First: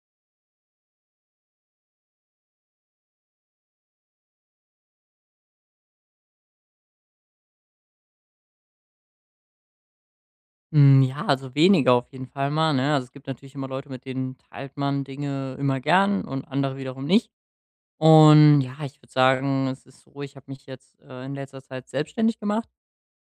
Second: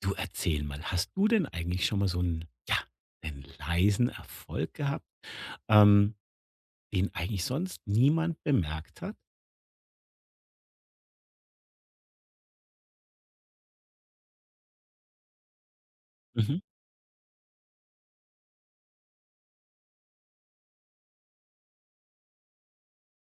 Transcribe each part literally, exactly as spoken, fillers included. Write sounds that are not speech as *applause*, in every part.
Du erzähl mal, hast du denn eigentlich schon mal so einen, ja, einen leisen Erfolg gehabt, ähm, den eigentlich sonst niemand bemerkt hat? Hm, ja, also weniger auf jeden Fall mal, ne? Also, es gibt natürlich immer Leute, mit denen teilt man Dinge immer gern und Mhm. andere wiederum nicht. Und ja, ich würde sagen, es ist so, ich habe mich jetzt, äh, in letzter Zeit selbstständig gemacht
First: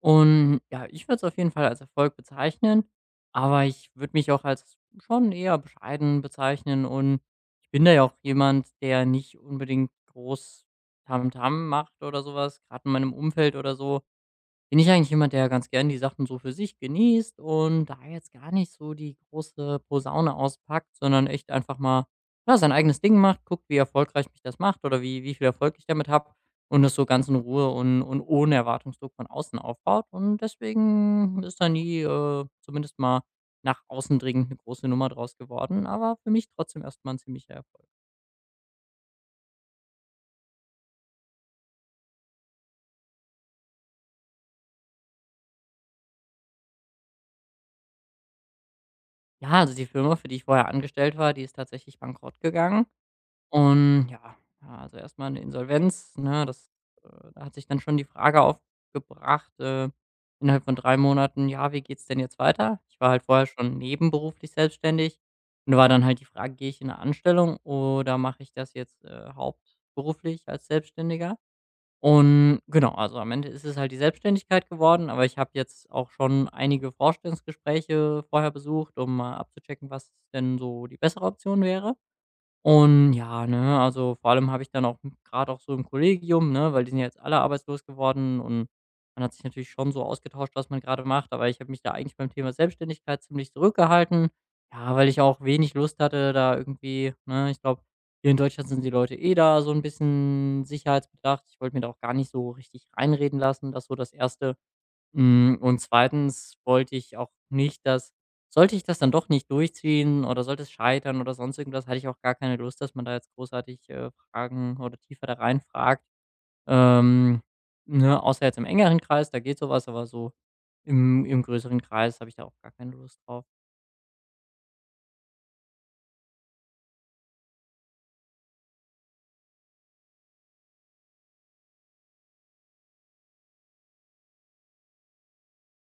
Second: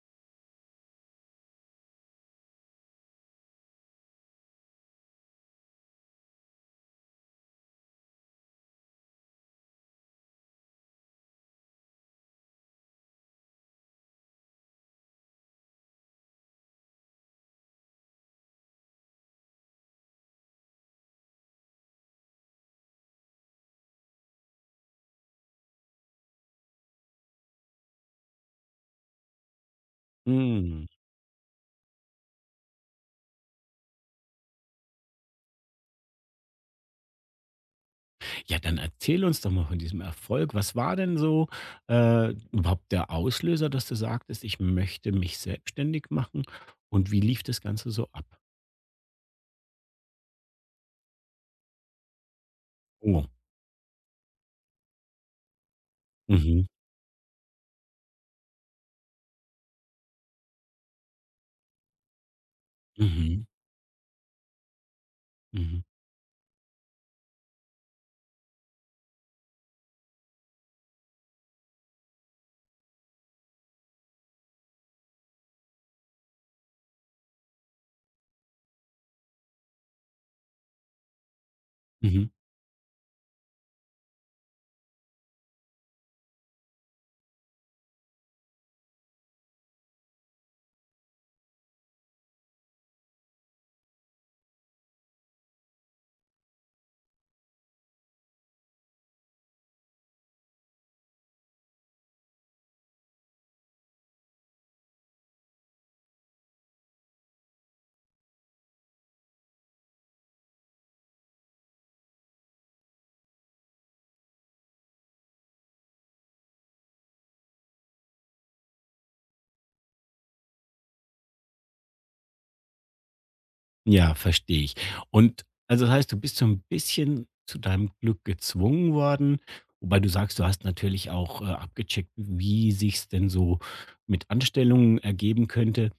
und ja, ich würde es auf jeden Fall als Erfolg bezeichnen, aber ich würde mich auch als schon eher bescheiden bezeichnen, und ich bin da ja auch jemand, der nicht unbedingt groß Tamtam macht oder sowas. Gerade in meinem Umfeld oder so bin ich eigentlich jemand, der ganz gern die Sachen so für sich genießt und da jetzt gar nicht so die große Posaune auspackt, sondern echt einfach mal ja, sein eigenes Ding macht, guckt, wie erfolgreich mich das macht oder wie, wie viel Erfolg ich damit habe und das so ganz in Ruhe und, und ohne Erwartungsdruck von außen aufbaut. Und Hm. deswegen ist da nie äh, zumindest mal nach außen dringend eine große Nummer draus geworden, aber für mich trotzdem erstmal ein ziemlicher Erfolg. Ja, dann erzähl uns doch mal von diesem Erfolg. Was war denn so, äh, überhaupt der Auslöser, dass du sagtest: „Ich möchte mich selbstständig machen“? Und wie lief das Ganze so ab? Ja, also die Firma, für die ich vorher angestellt war, die ist tatsächlich bankrott gegangen. Oh. Und ja, ja, also erstmal eine Insolvenz, ne? Mhm. Das, äh da hat sich dann schon die Frage aufgebracht, äh, innerhalb von drei Monaten: „Ja, wie geht's denn jetzt weiter?" Ich war halt Mhm. vorher schon nebenberuflich selbstständig und da Mhm. war dann halt die Frage: „Gehe ich in eine Anstellung oder mache ich das jetzt, äh, hauptberuflich als Selbstständiger?" Und genau, also am Ende ist es halt die Selbstständigkeit geworden, aber ich habe jetzt auch schon einige Vorstellungsgespräche vorher besucht, um mal abzuchecken, was denn so die bessere Option wäre. Mhm. Und ja, ne, also vor allem habe ich dann auch gerade auch so im Kollegium, ne, weil die sind ja jetzt alle arbeitslos geworden, und man hat sich natürlich schon so ausgetauscht, was man gerade macht, aber ich habe mich da eigentlich beim Thema Selbstständigkeit ziemlich zurückgehalten. Ja, weil ich auch wenig Lust hatte, da irgendwie, ne, ich glaube, hier in Deutschland sind die Leute eh da so ein bisschen sicherheitsbedacht. Ich wollte mir da auch gar nicht so richtig reinreden lassen. Das ist so das erste, hm, und zweitens wollte ich auch nicht, dass, sollte ich das dann doch nicht durchziehen oder sollte es scheitern oder sonst irgendwas, hatte ich auch gar keine Lust, dass man da jetzt großartig, äh, Fragen oder tiefer da reinfragt. Ähm, ne, außer jetzt im engeren Kreis, da geht sowas, aber so im im größeren Kreis habe ich da auch gar keine Lust drauf. Ja, verstehe ich. Und also, das heißt, du bist so ein bisschen zu deinem Glück gezwungen worden, wobei du sagst, du hast natürlich auch, äh, abgecheckt, wie sich's denn so mit Anstellungen ergeben könnte.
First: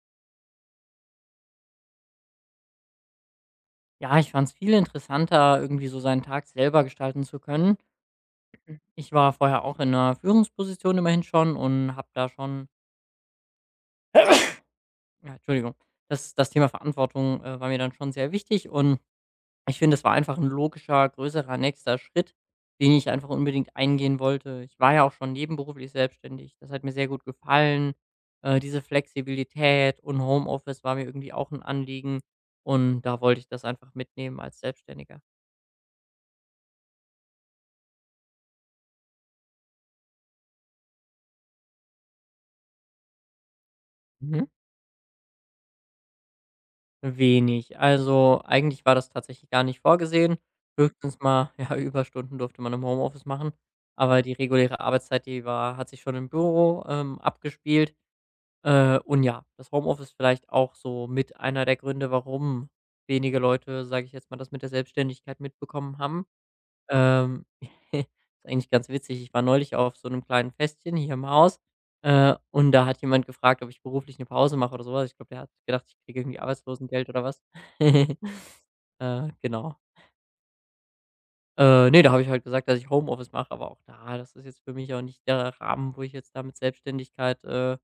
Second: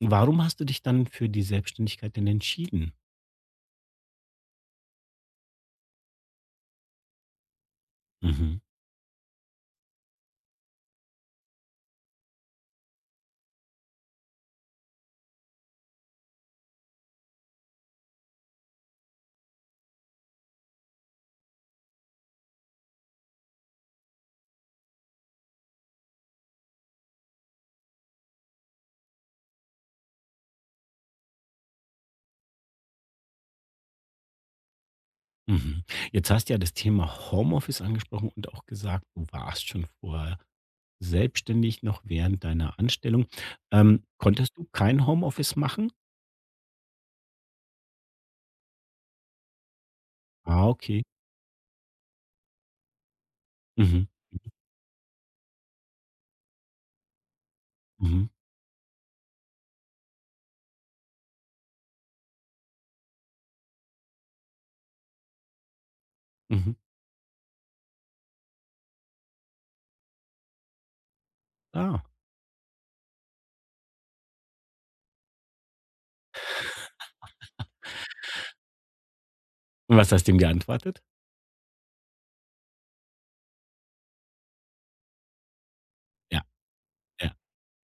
Warum hast du dich dann für die Selbstständigkeit denn entschieden? Ja, ich fand es viel interessanter, irgendwie so seinen Tag selber gestalten zu können. Mhm, Ich war vorher auch in einer Führungsposition immerhin schon und habe da schon. Ja, Entschuldigung. Das das Thema Verantwortung, äh, war mir dann schon sehr wichtig, und ich finde, das war einfach ein logischer, größerer nächster Schritt, den ich einfach unbedingt eingehen wollte. Ich war ja auch schon nebenberuflich selbstständig. Das hat mir sehr gut gefallen. Äh, diese Flexibilität und Homeoffice war mir irgendwie auch ein Anliegen, und da wollte ich das einfach mitnehmen als Selbstständiger. mhm. Jetzt hast du ja das Thema Homeoffice angesprochen und auch gesagt, du warst schon vorher selbstständig, noch während deiner Anstellung. Ähm, Mhm. Konntest du kein Homeoffice machen? Wenig. Also, eigentlich war das tatsächlich gar nicht vorgesehen. Ah, okay. Höchstens mal, *laughs* ja, Überstunden durfte man im Homeoffice machen, Mhm, aber die reguläre Arbeitszeit, die war hat sich schon im Büro, ähm, abgespielt. mhm, Äh, und ja, das Homeoffice vielleicht auch so mit einer der Gründe, warum wenige Leute, sage ich jetzt mal, das mit der Selbstständigkeit mitbekommen haben. mhm. Ähm, *laughs* Ist eigentlich ganz witzig. Ich war neulich auf so einem kleinen Festchen hier im Haus, Ah. äh, und da hat jemand gefragt, ob ich beruflich eine Pause mache oder sowas. Ich glaube, der hat gedacht, ich kriege irgendwie Arbeitslosengeld oder was. *laughs* Äh, genau. Und was hast du ihm geantwortet? Äh, ne, da habe ich halt gesagt, dass ich Homeoffice mache, aber auch da, das ist jetzt für mich auch nicht der Rahmen, wo ich jetzt Ja. da mit Ja. Selbstständigkeit, äh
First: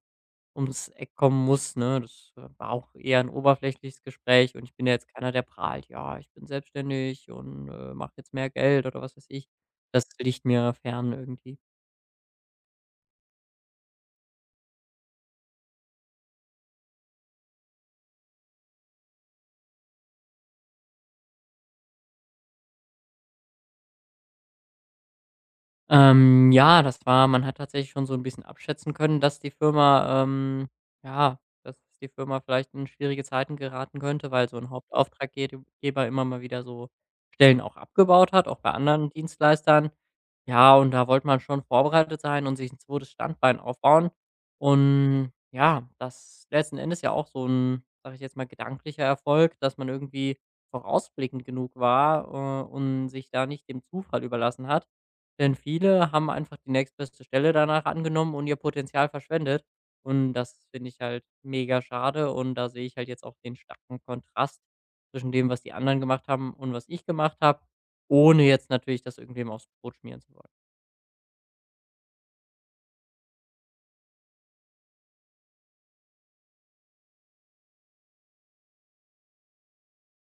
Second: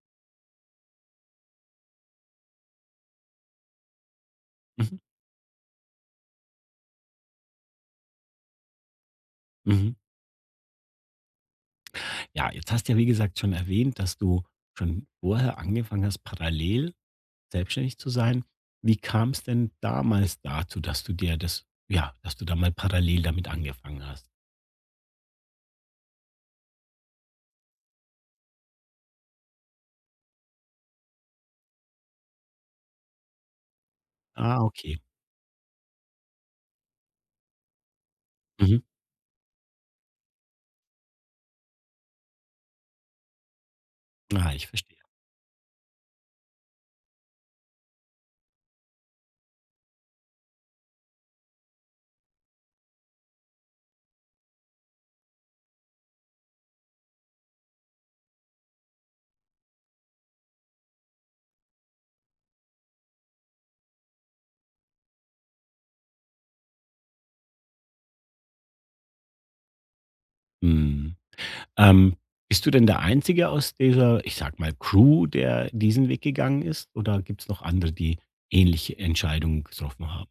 ums Eck kommen muss, ne? Das, äh, war auch eher ein oberflächliches Gespräch, und ich bin ja Mhm. jetzt keiner, der prahlt: „Ja, ich bin selbstständig und, äh, mache jetzt mehr Geld" oder was weiß ich. Mhm. Das liegt mir fern irgendwie. Ja, jetzt hast du ja, wie gesagt, schon erwähnt, dass du schon vorher angefangen hast, parallel selbstständig zu sein. Wie kam es denn damals dazu, dass du dir das ja, dass du da mal parallel damit angefangen hast? Ähm, ja, das war, man hat tatsächlich schon so ein bisschen abschätzen können, dass die Firma, ähm ja, dass die Firma vielleicht in schwierige Zeiten geraten könnte, weil so Ah, ein okay. Hauptauftraggeber immer mal wieder so Stellen auch abgebaut hat, auch bei Mhm. anderen Dienstleistern. Ja, und da wollte man schon vorbereitet sein und sich ein zweites Standbein aufbauen. Ah, ich verstehe. Und ja, das letzten Endes ja auch so ein, sage ich jetzt mal, gedanklicher Erfolg, dass man irgendwie vorausblickend genug war, äh, und sich da nicht dem Zufall überlassen hat. Denn viele haben einfach die nächstbeste Stelle danach angenommen und ihr Potenzial verschwendet. Und das finde ich halt mega schade. Und da sehe ich halt jetzt auch den starken Kontrast zwischen dem, was die anderen gemacht haben und was ich gemacht habe, ohne jetzt natürlich das irgendwem aufs Brot schmieren zu wollen. Mhm. Ähm, Bist du denn der Einzige aus dieser, ich sag mal, Crew, der diesen Weg gegangen ist? Oder gibt es noch andere, die ähnliche Entscheidungen getroffen haben?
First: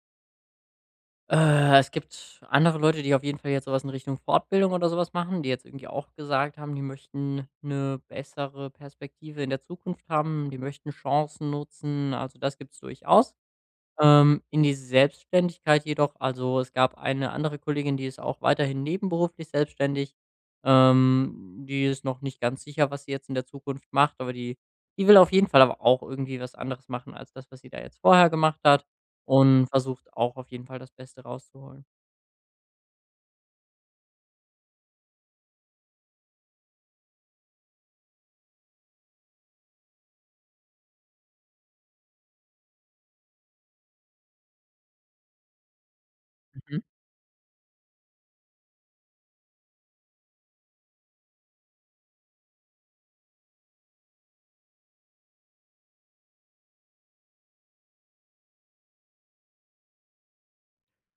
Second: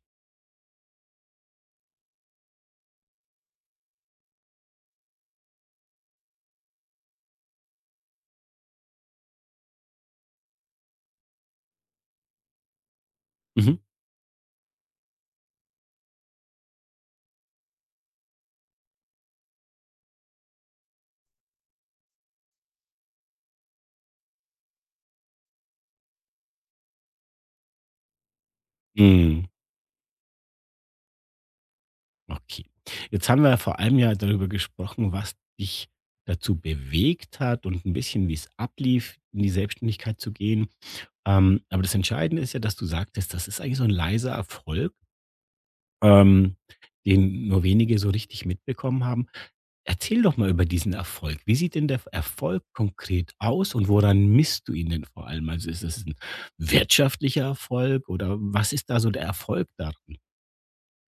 Äh, es gibt andere Leute, die auf jeden Fall jetzt sowas in Richtung Fortbildung oder sowas machen, die jetzt irgendwie auch gesagt haben, die möchten eine bessere Perspektive in der Zukunft haben, die möchten Chancen nutzen. Also das gibt es durchaus. Mhm. Ähm, in die Selbstständigkeit jedoch, also, es gab eine andere Kollegin, die ist auch weiterhin nebenberuflich selbstständig. Ähm, die ist noch nicht ganz sicher, was sie jetzt in der Zukunft macht, aber die die will auf jeden Fall aber auch irgendwie was anderes machen als das, was sie da jetzt vorher gemacht hat, Mhm. und versucht auch auf jeden Fall das Beste rauszuholen. Okay. Jetzt haben wir ja vor allem ja darüber gesprochen, was dich dazu bewegt hat und ein bisschen, wie es ablief, in die Selbstständigkeit zu gehen. Ähm, aber das Entscheidende ist ja, dass du sagtest, das ist eigentlich so ein leiser Erfolg, ähm, Mhm. den nur wenige so richtig mitbekommen haben. Erzähl doch mal über diesen Erfolg. Wie sieht denn der Erfolg konkret aus und woran misst du ihn denn vor allem? Also, ist es ein wirtschaftlicher Erfolg oder was ist da so der Erfolg da?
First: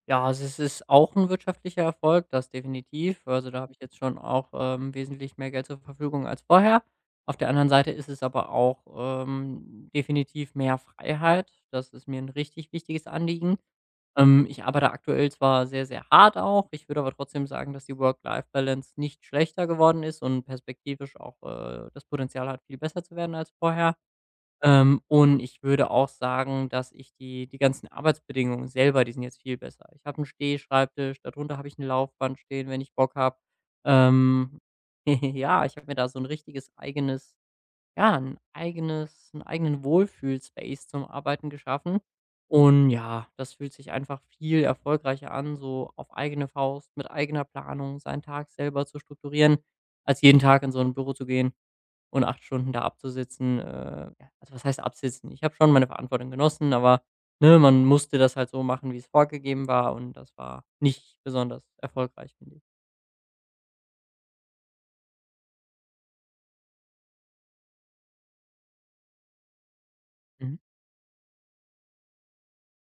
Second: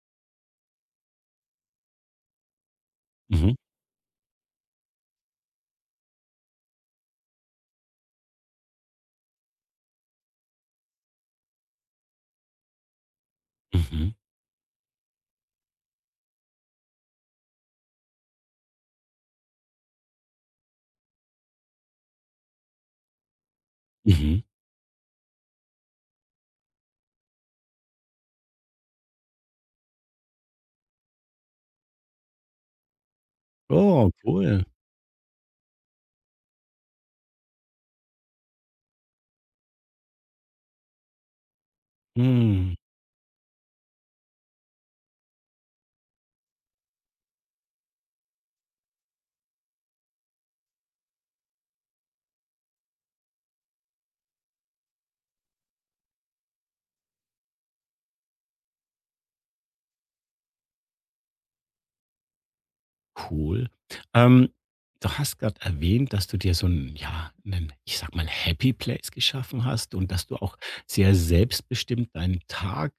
Ja, also es ist auch ein wirtschaftlicher Erfolg, das definitiv. Also, Mhm, da habe ich jetzt schon auch, ähm, wesentlich mehr Geld zur Verfügung als vorher. Auf der anderen Seite ist es aber auch, ähm, definitiv mehr Freiheit. Das ist mir ein richtig wichtiges Anliegen. mhm, Ähm, ich arbeite aktuell zwar sehr, sehr hart auch, ich würde aber trotzdem sagen, dass die Work-Life-Balance nicht schlechter geworden ist und perspektivisch auch, äh, das Potenzial hat, viel besser zu werden als vorher. mhm. Ähm, und ich würde auch sagen, dass ich die die ganzen Arbeitsbedingungen selber, die sind jetzt viel besser. Ich habe einen Stehschreibtisch, darunter habe ich 'n Laufband stehen, wenn ich Bock habe. Oh, Ähm, cool. *laughs* ja, ich habe mir da so ein richtiges eigenes ja, ein eigenes einen eigenen Wohlfühlspace zum Arbeiten geschaffen. Hm, Und ja, das fühlt sich einfach viel erfolgreicher an, so auf eigene Faust, mit eigener Planung seinen Tag selber zu strukturieren, als jeden Tag in so ein Büro zu gehen. Und acht Stunden da abzusitzen, äh, ja, also was heißt absitzen? Ich habe schon meine Verantwortung genossen, aber, ne, man musste das halt so machen, wie es vorgegeben war, und das war nicht besonders erfolgreich, finde ich. cool. Ähm, Du hast gerade erwähnt, dass du dir so 'n ja, 'nen, ich sag mal, Happy Place geschaffen hast und dass du Mhm. auch sehr selbstbestimmt deinen Tag,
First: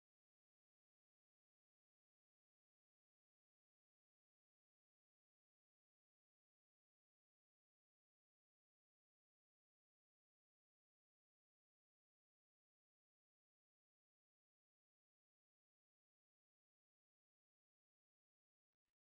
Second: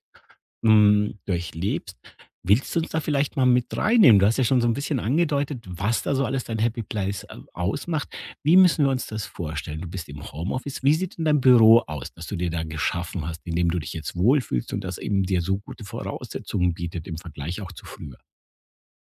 hm, durchlebst. Willst du uns da vielleicht mal mit reinnehmen? Du hast ja schon so ein bisschen angedeutet, was da so alles dein Happy Place, äh, ausmacht. Wie müssen wir uns das vorstellen? Du bist im Homeoffice. Wie sieht denn dein Büro aus, das du dir da geschaffen hast, in dem du dich jetzt wohlfühlst und das eben dir so gute Voraussetzungen bietet im Vergleich auch zu früher?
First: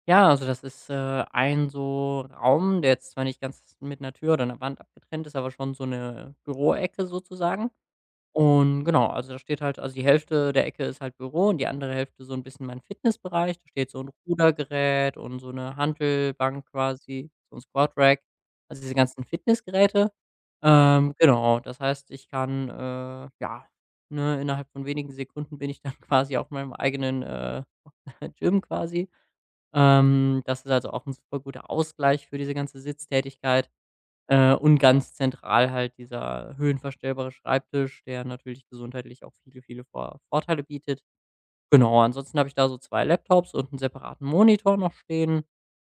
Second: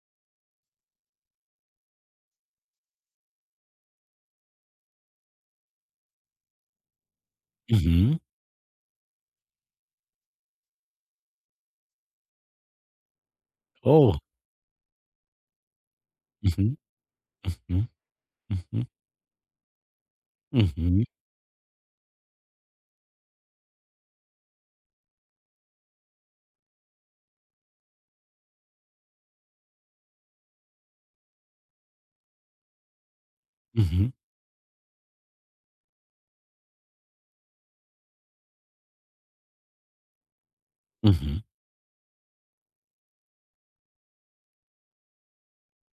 Ja, also das ist, äh, ein so Raum, der jetzt zwar nicht ganz mit einer Tür oder einer Wand abgetrennt ist, aber schon so eine Büroecke sozusagen. Mhm. Und genau, also da steht halt, also die Hälfte der Ecke ist halt Büro und die andere Hälfte so ein bisschen mein Fitnessbereich. Da steht so ein Oh. Rudergerät und so eine Hantelbank, Mhm, quasi so ein mhm, Squat Rack, also mhm, diese ganzen Fitnessgeräte. mhm, Ähm, genau, das heißt, ich kann, äh, ja, ne, innerhalb von wenigen Sekunden bin ich dann *laughs* quasi auf meinem eigenen, äh, *laughs* Gym quasi. Ähm, das ist also auch ein super guter Ausgleich für diese ganze Sitztätigkeit. mhm, Äh, und ganz zentral halt dieser höhenverstellbare Schreibtisch, der natürlich gesundheitlich auch viele, viele Vor Vorteile bietet. mhm. Genau, ansonsten habe ich da so zwei Laptops und einen separaten Monitor noch stehen.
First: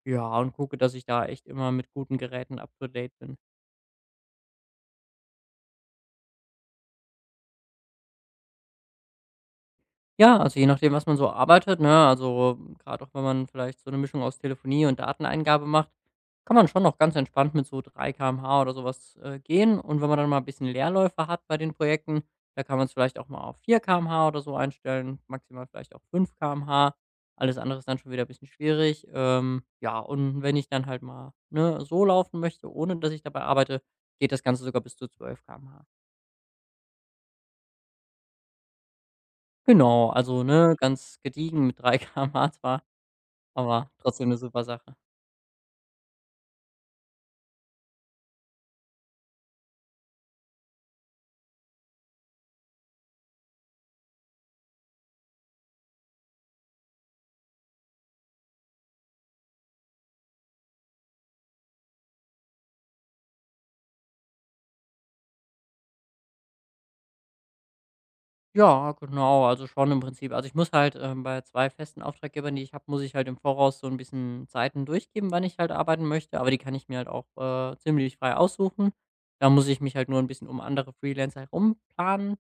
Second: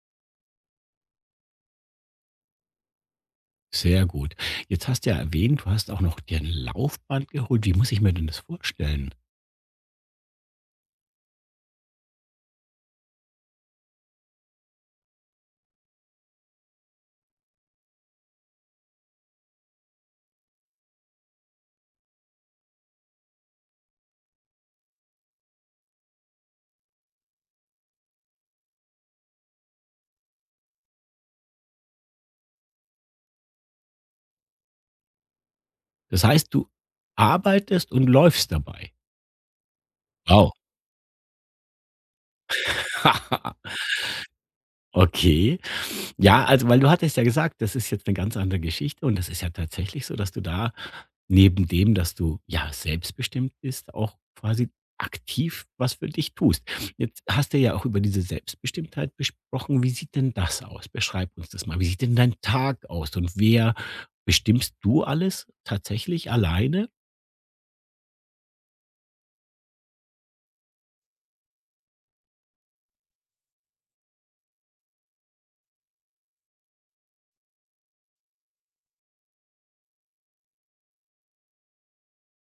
Ja, und gucke, dass ich da echt immer mit guten Geräten up to date bin. Sehr gut. Jetzt hast du ja erwähnt, du hast auch noch dir 'n Laufband geholt. Wie muss ich mir denn das vorstellen? Ja, also je nachdem, was man so arbeitet, ne? Also gerade auch wenn man vielleicht so eine Mischung aus Telefonie und Dateneingabe macht, kann man schon noch ganz entspannt mit so drei Kilometer pro Stunde oder sowas äh, gehen. Und wenn man dann mal ein bisschen Leerläufe hat bei den Projekten, da kann man es vielleicht auch mal auf vier Kilometer pro Stunde oder so einstellen, maximal vielleicht auch fünf Kilometer pro Stunde. Alles andere ist dann schon wieder ein bisschen schwierig. Ähm, ja, und wenn ich dann halt mal, ne, so laufen möchte, ohne dass ich dabei arbeite, geht das Ganze sogar bis zu zwölf Kilometer pro Stunde. Das heißt, du arbeitest und läufst dabei? Genau, also, Wow. ne, ganz gediegen mit drei Kilometer pro Stunde *laughs* zwar. *laughs* Aber trotzdem 'ne super Sache. Okay. Ja, also, weil du hattest ja gesagt, das ist jetzt eine ganz andere Geschichte und das ist ja tatsächlich so, dass du da neben dem, dass du, ja, selbstbestimmt bist, auch quasi aktiv was für dich tust. Jetzt hast du ja auch über diese Selbstbestimmtheit gesprochen. Wie sieht denn das aus? Beschreib uns das mal. Wie sieht denn dein Tag aus und wer bestimmst du alles tatsächlich alleine? Ja, genau, also schon im Prinzip. Also, ich muss halt, ähm, bei zwei festen Auftraggebern, die ich habe, muss ich halt im Voraus so 'n bisschen Zeiten durchgeben, wann ich halt arbeiten möchte, aber die kann ich mir halt auch, äh, ziemlich frei aussuchen. Da muss ich mich halt nur 'n bisschen um andere Freelancer herum planen.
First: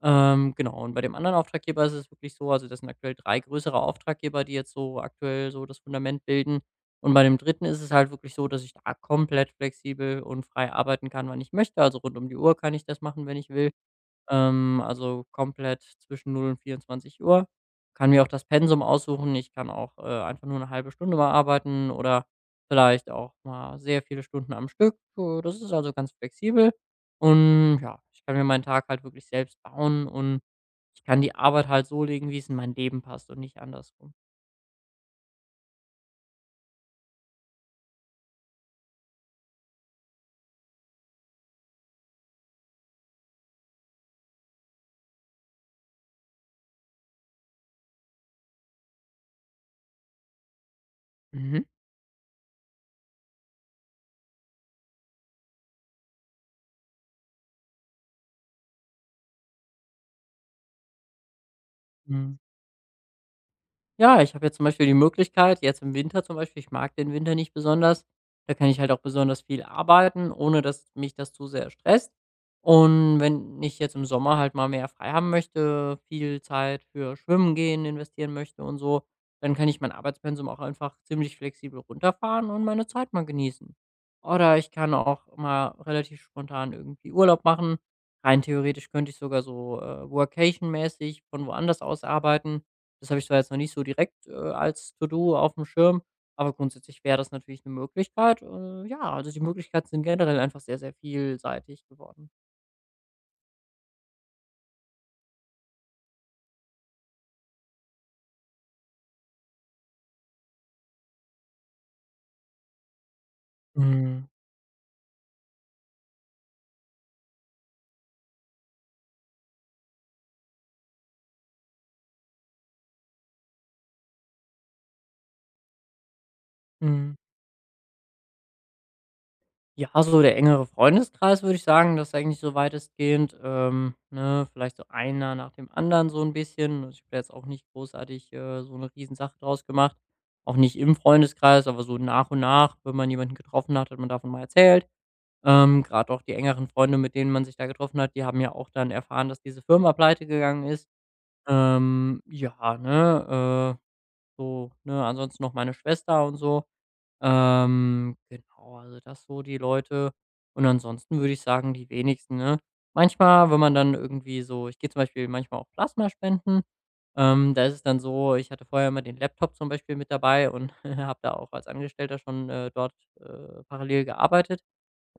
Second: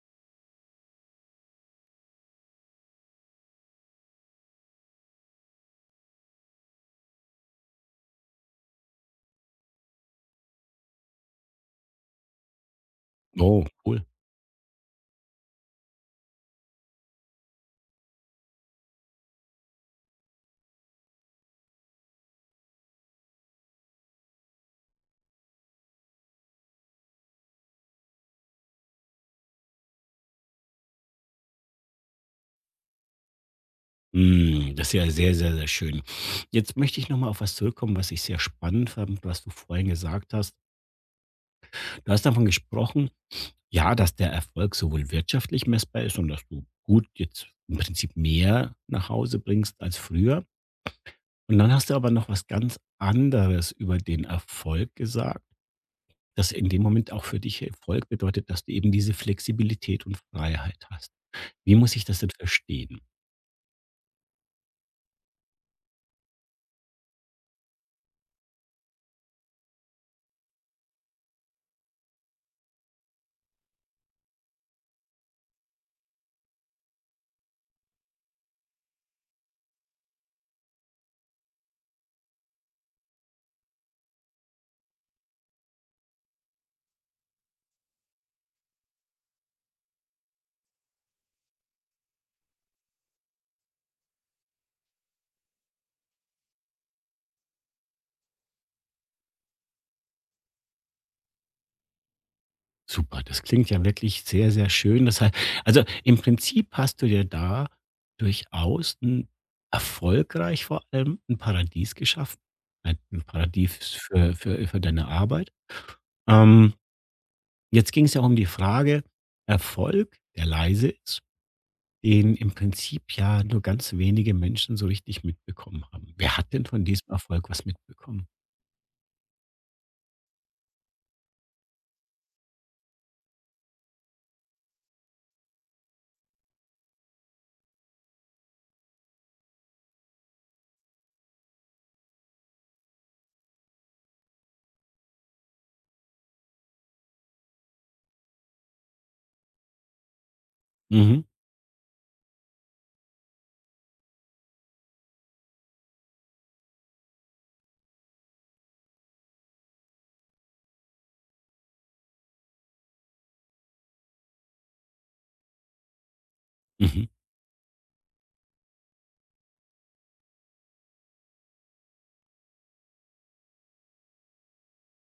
Ähm, genau, und bei dem anderen Auftraggeber ist es wirklich so, also das sind aktuell drei größere Auftraggeber, die jetzt so aktuell so das Fundament bilden. Und bei dem dritten ist es halt wirklich so, dass ich da komplett flexibel und frei arbeiten kann, wann ich möchte. Also, rund um die Uhr kann ich das machen, wenn ich Oh, will. cool. Ähm, also komplett zwischen null und vierundzwanzig Uhr. Kann mir auch das Pensum aussuchen. Ich kann auch, äh, einfach nur eine halbe Stunde mal arbeiten oder vielleicht auch mal sehr viele Stunden am Stück. Äh, das ist also ganz flexibel, und ja, ich kann mir meinen Tag halt wirklich selbst bauen, und ich kann die Arbeit halt so legen, wie es in mein Leben passt und nicht andersrum. Hm, das ist ja sehr, sehr, sehr schön. Jetzt möchte ich noch mal auf was zurückkommen, was ich sehr spannend fand, was du vorhin gesagt hast. Du hast davon gesprochen, Ja, dass der Erfolg sowohl wirtschaftlich messbar ist und dass du gut jetzt im Prinzip mehr nach Hause bringst als früher. Und Mhm. dann hast du aber noch was ganz anderes über den Erfolg gesagt, dass in dem Moment auch für dich Erfolg bedeutet, dass du eben diese Flexibilität und Freiheit hast. Wie muss ich das denn Mhm. verstehen? Ja, ich habe jetzt zum Beispiel die Möglichkeit, jetzt im Winter zum Beispiel, ich mag den Winter nicht besonders, da kann ich halt auch besonders viel arbeiten, ohne dass mich das zu sehr stresst. Und wenn ich jetzt im Sommer halt mal mehr frei haben möchte, viel Zeit für Schwimmen gehen investieren möchte und so, dann kann ich mein Arbeitspensum auch einfach ziemlich flexibel runterfahren und meine Zeit mal genießen. Oder ich kann auch mal relativ spontan irgendwie Urlaub machen. Rein theoretisch könnte ich sogar so äh, Workation-mäßig von woanders aus arbeiten. Das habe ich zwar jetzt noch nicht so direkt, äh, als To-do auf dem Schirm, aber grundsätzlich wäre das natürlich eine Möglichkeit. Äh, ja, also die Möglichkeiten sind generell einfach sehr, sehr vielseitig geworden. Super, das klingt ja wirklich sehr, sehr schön. Das heißt, also, im Prinzip hast du dir da durchaus 'n erfolgreich vor allem ein Paradies geschaffen. Ein 'n Paradies Mhm, für für für deine Arbeit. Ähm, Jetzt ging es ja um die Frage Erfolg, der leise ist, den im Prinzip ja nur ganz wenige Menschen so richtig mitbekommen haben. Wer hat denn von diesem mhm. Erfolg was mitbekommen? Ja, so der engere Freundeskreis, würde ich sagen, das ist eigentlich so weitestgehend, ähm, ne, vielleicht so einer nach dem anderen so ein bisschen. Also, ich habe da jetzt auch nicht großartig, äh, so 'ne Riesensache draus gemacht. Auch nicht im Freundeskreis, aber so nach und nach, wenn man jemanden getroffen hat, hat man davon mal erzählt. Ähm, grad auch die engeren Freunde, mit denen man sich da getroffen hat, die haben ja auch dann erfahren, dass diese Firma pleite gegangen ist. Mhm, Ähm, ja, ne, äh, so, ne, ansonsten noch meine Schwester und so. Ähm, genau, also das so die Leute. Und ansonsten würde ich sagen, die wenigsten, ne? Manchmal, wenn man dann irgendwie so, ich gehe zum Beispiel manchmal auch Plasma spenden. mhm. Ähm, da ist es dann so, ich hatte vorher immer den Laptop zum Beispiel mit dabei und *laughs* habe da auch als Angestellter schon äh, dort äh, parallel gearbeitet.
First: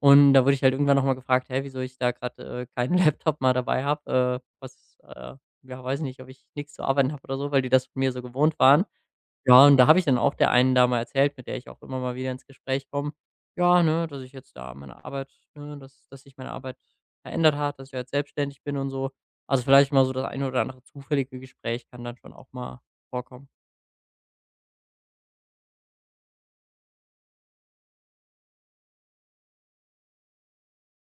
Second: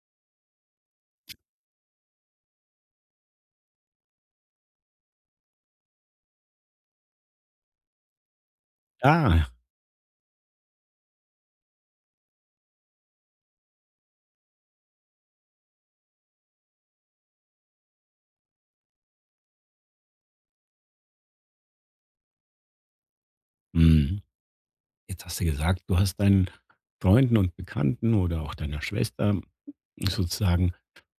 Und da wurde ich halt irgendwann noch mal gefragt: „Hey, wieso ich da gerade äh, keinen *laughs* Laptop mal dabei habe, äh, was äh, ja, weiß nicht, ob ich nichts zu arbeiten habe oder so“, weil die das von mir so gewohnt waren. Ah, Ja, und da habe ich dann auch der einen da erzählt, mit der ich auch immer mal wieder ins Gespräch komme, ja, ne, dass ich jetzt da meine Arbeit ne, dass dass sich meine Arbeit verändert hat, dass ich jetzt selbstständig bin und so. Also, vielleicht mal so das eine oder andere zufällige Gespräch kann dann schon auch mal vorkommen. mhm. Jetzt hast du gesagt, du hast deinen Freunden und Bekannten oder auch deiner Schwester sozusagen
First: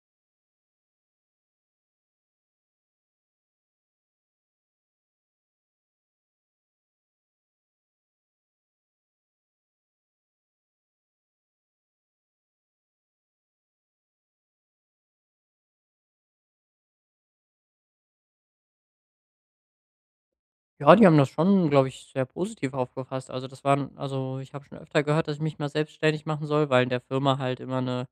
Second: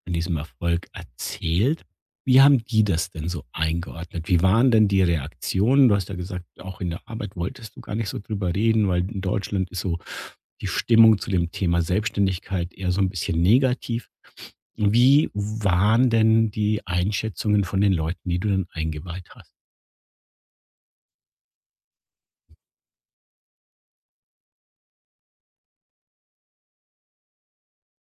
von diesem Erfolg erzählt. Wie haben die das denn so eingeordnet? Wie waren denn die Reaktionen? Du hast ja gesagt, auch in der Arbeit wolltest du gar nicht so drüber reden, weil in Deutschland ist so die Stimmung zu dem Thema Selbstständigkeit eher so ein bisschen negativ. Wie waren denn die Einschätzungen von den Leuten, die du dann eingeweiht hast? Ja, die haben das schon, glaube ich, sehr positiv aufgefasst. Also das waren also ich habe schon öfter gehört, dass ich mich mal selbstständig machen soll, weil in der Firma halt immer eine,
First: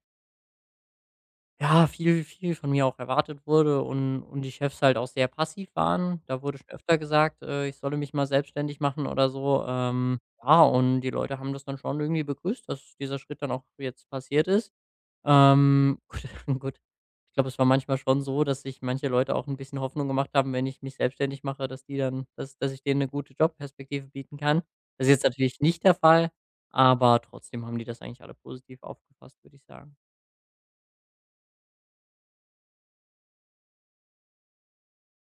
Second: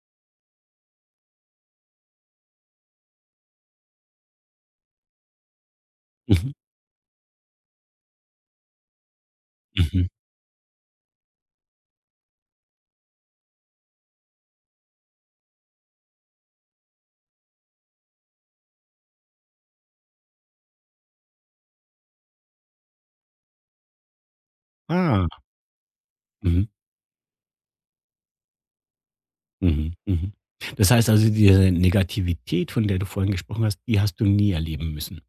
ja, viel viel von mir auch erwartet wurde, und und die Chefs halt auch sehr passiv waren. Da Mhm. wurde schon öfter gesagt, äh, ich solle mich mal selbstständig machen oder so. Mhm. Ähm, ja, und die Leute haben das dann schon irgendwie begrüßt, dass dieser Schritt dann auch jetzt passiert ist. Ähm, *laughs* gut, ich glaube, es war manchmal schon so, dass sich manche Leute auch ein bisschen Hoffnung gemacht haben, wenn ich mich selbstständig mache, dass die dann dass dass ich denen eine gute Jobperspektive bieten kann. Das ist jetzt Ah. natürlich nicht der Fall, Mhm. aber trotzdem haben die das eigentlich alle positiv aufgefasst, würde ich Mhm, sagen. mhm. Das heißt also, diese Negativität, von der du vorhin gesprochen hast, die hast du nie erleben müssen.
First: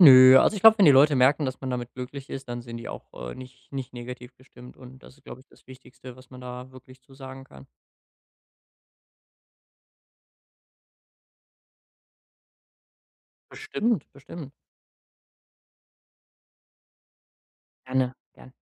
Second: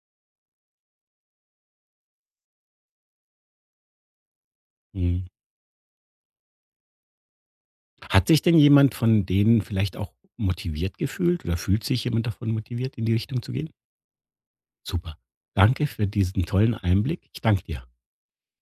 Nö, also ich glaube, wenn die Leute merken, dass man damit glücklich ist, dann sind die auch, äh, nicht nicht negativ gestimmt, und das ist, Mhm. glaube ich, das Wichtigste, was man da wirklich zu sagen kann. Hat sich denn jemand von denen vielleicht auch motiviert gefühlt oder fühlt sich jemand davon motiviert, in die Richtung zu gehen? Bestimmt, bestimmt. Super. Danke für diesen tollen Einblick. Ich danke dir. Gerne, gerne.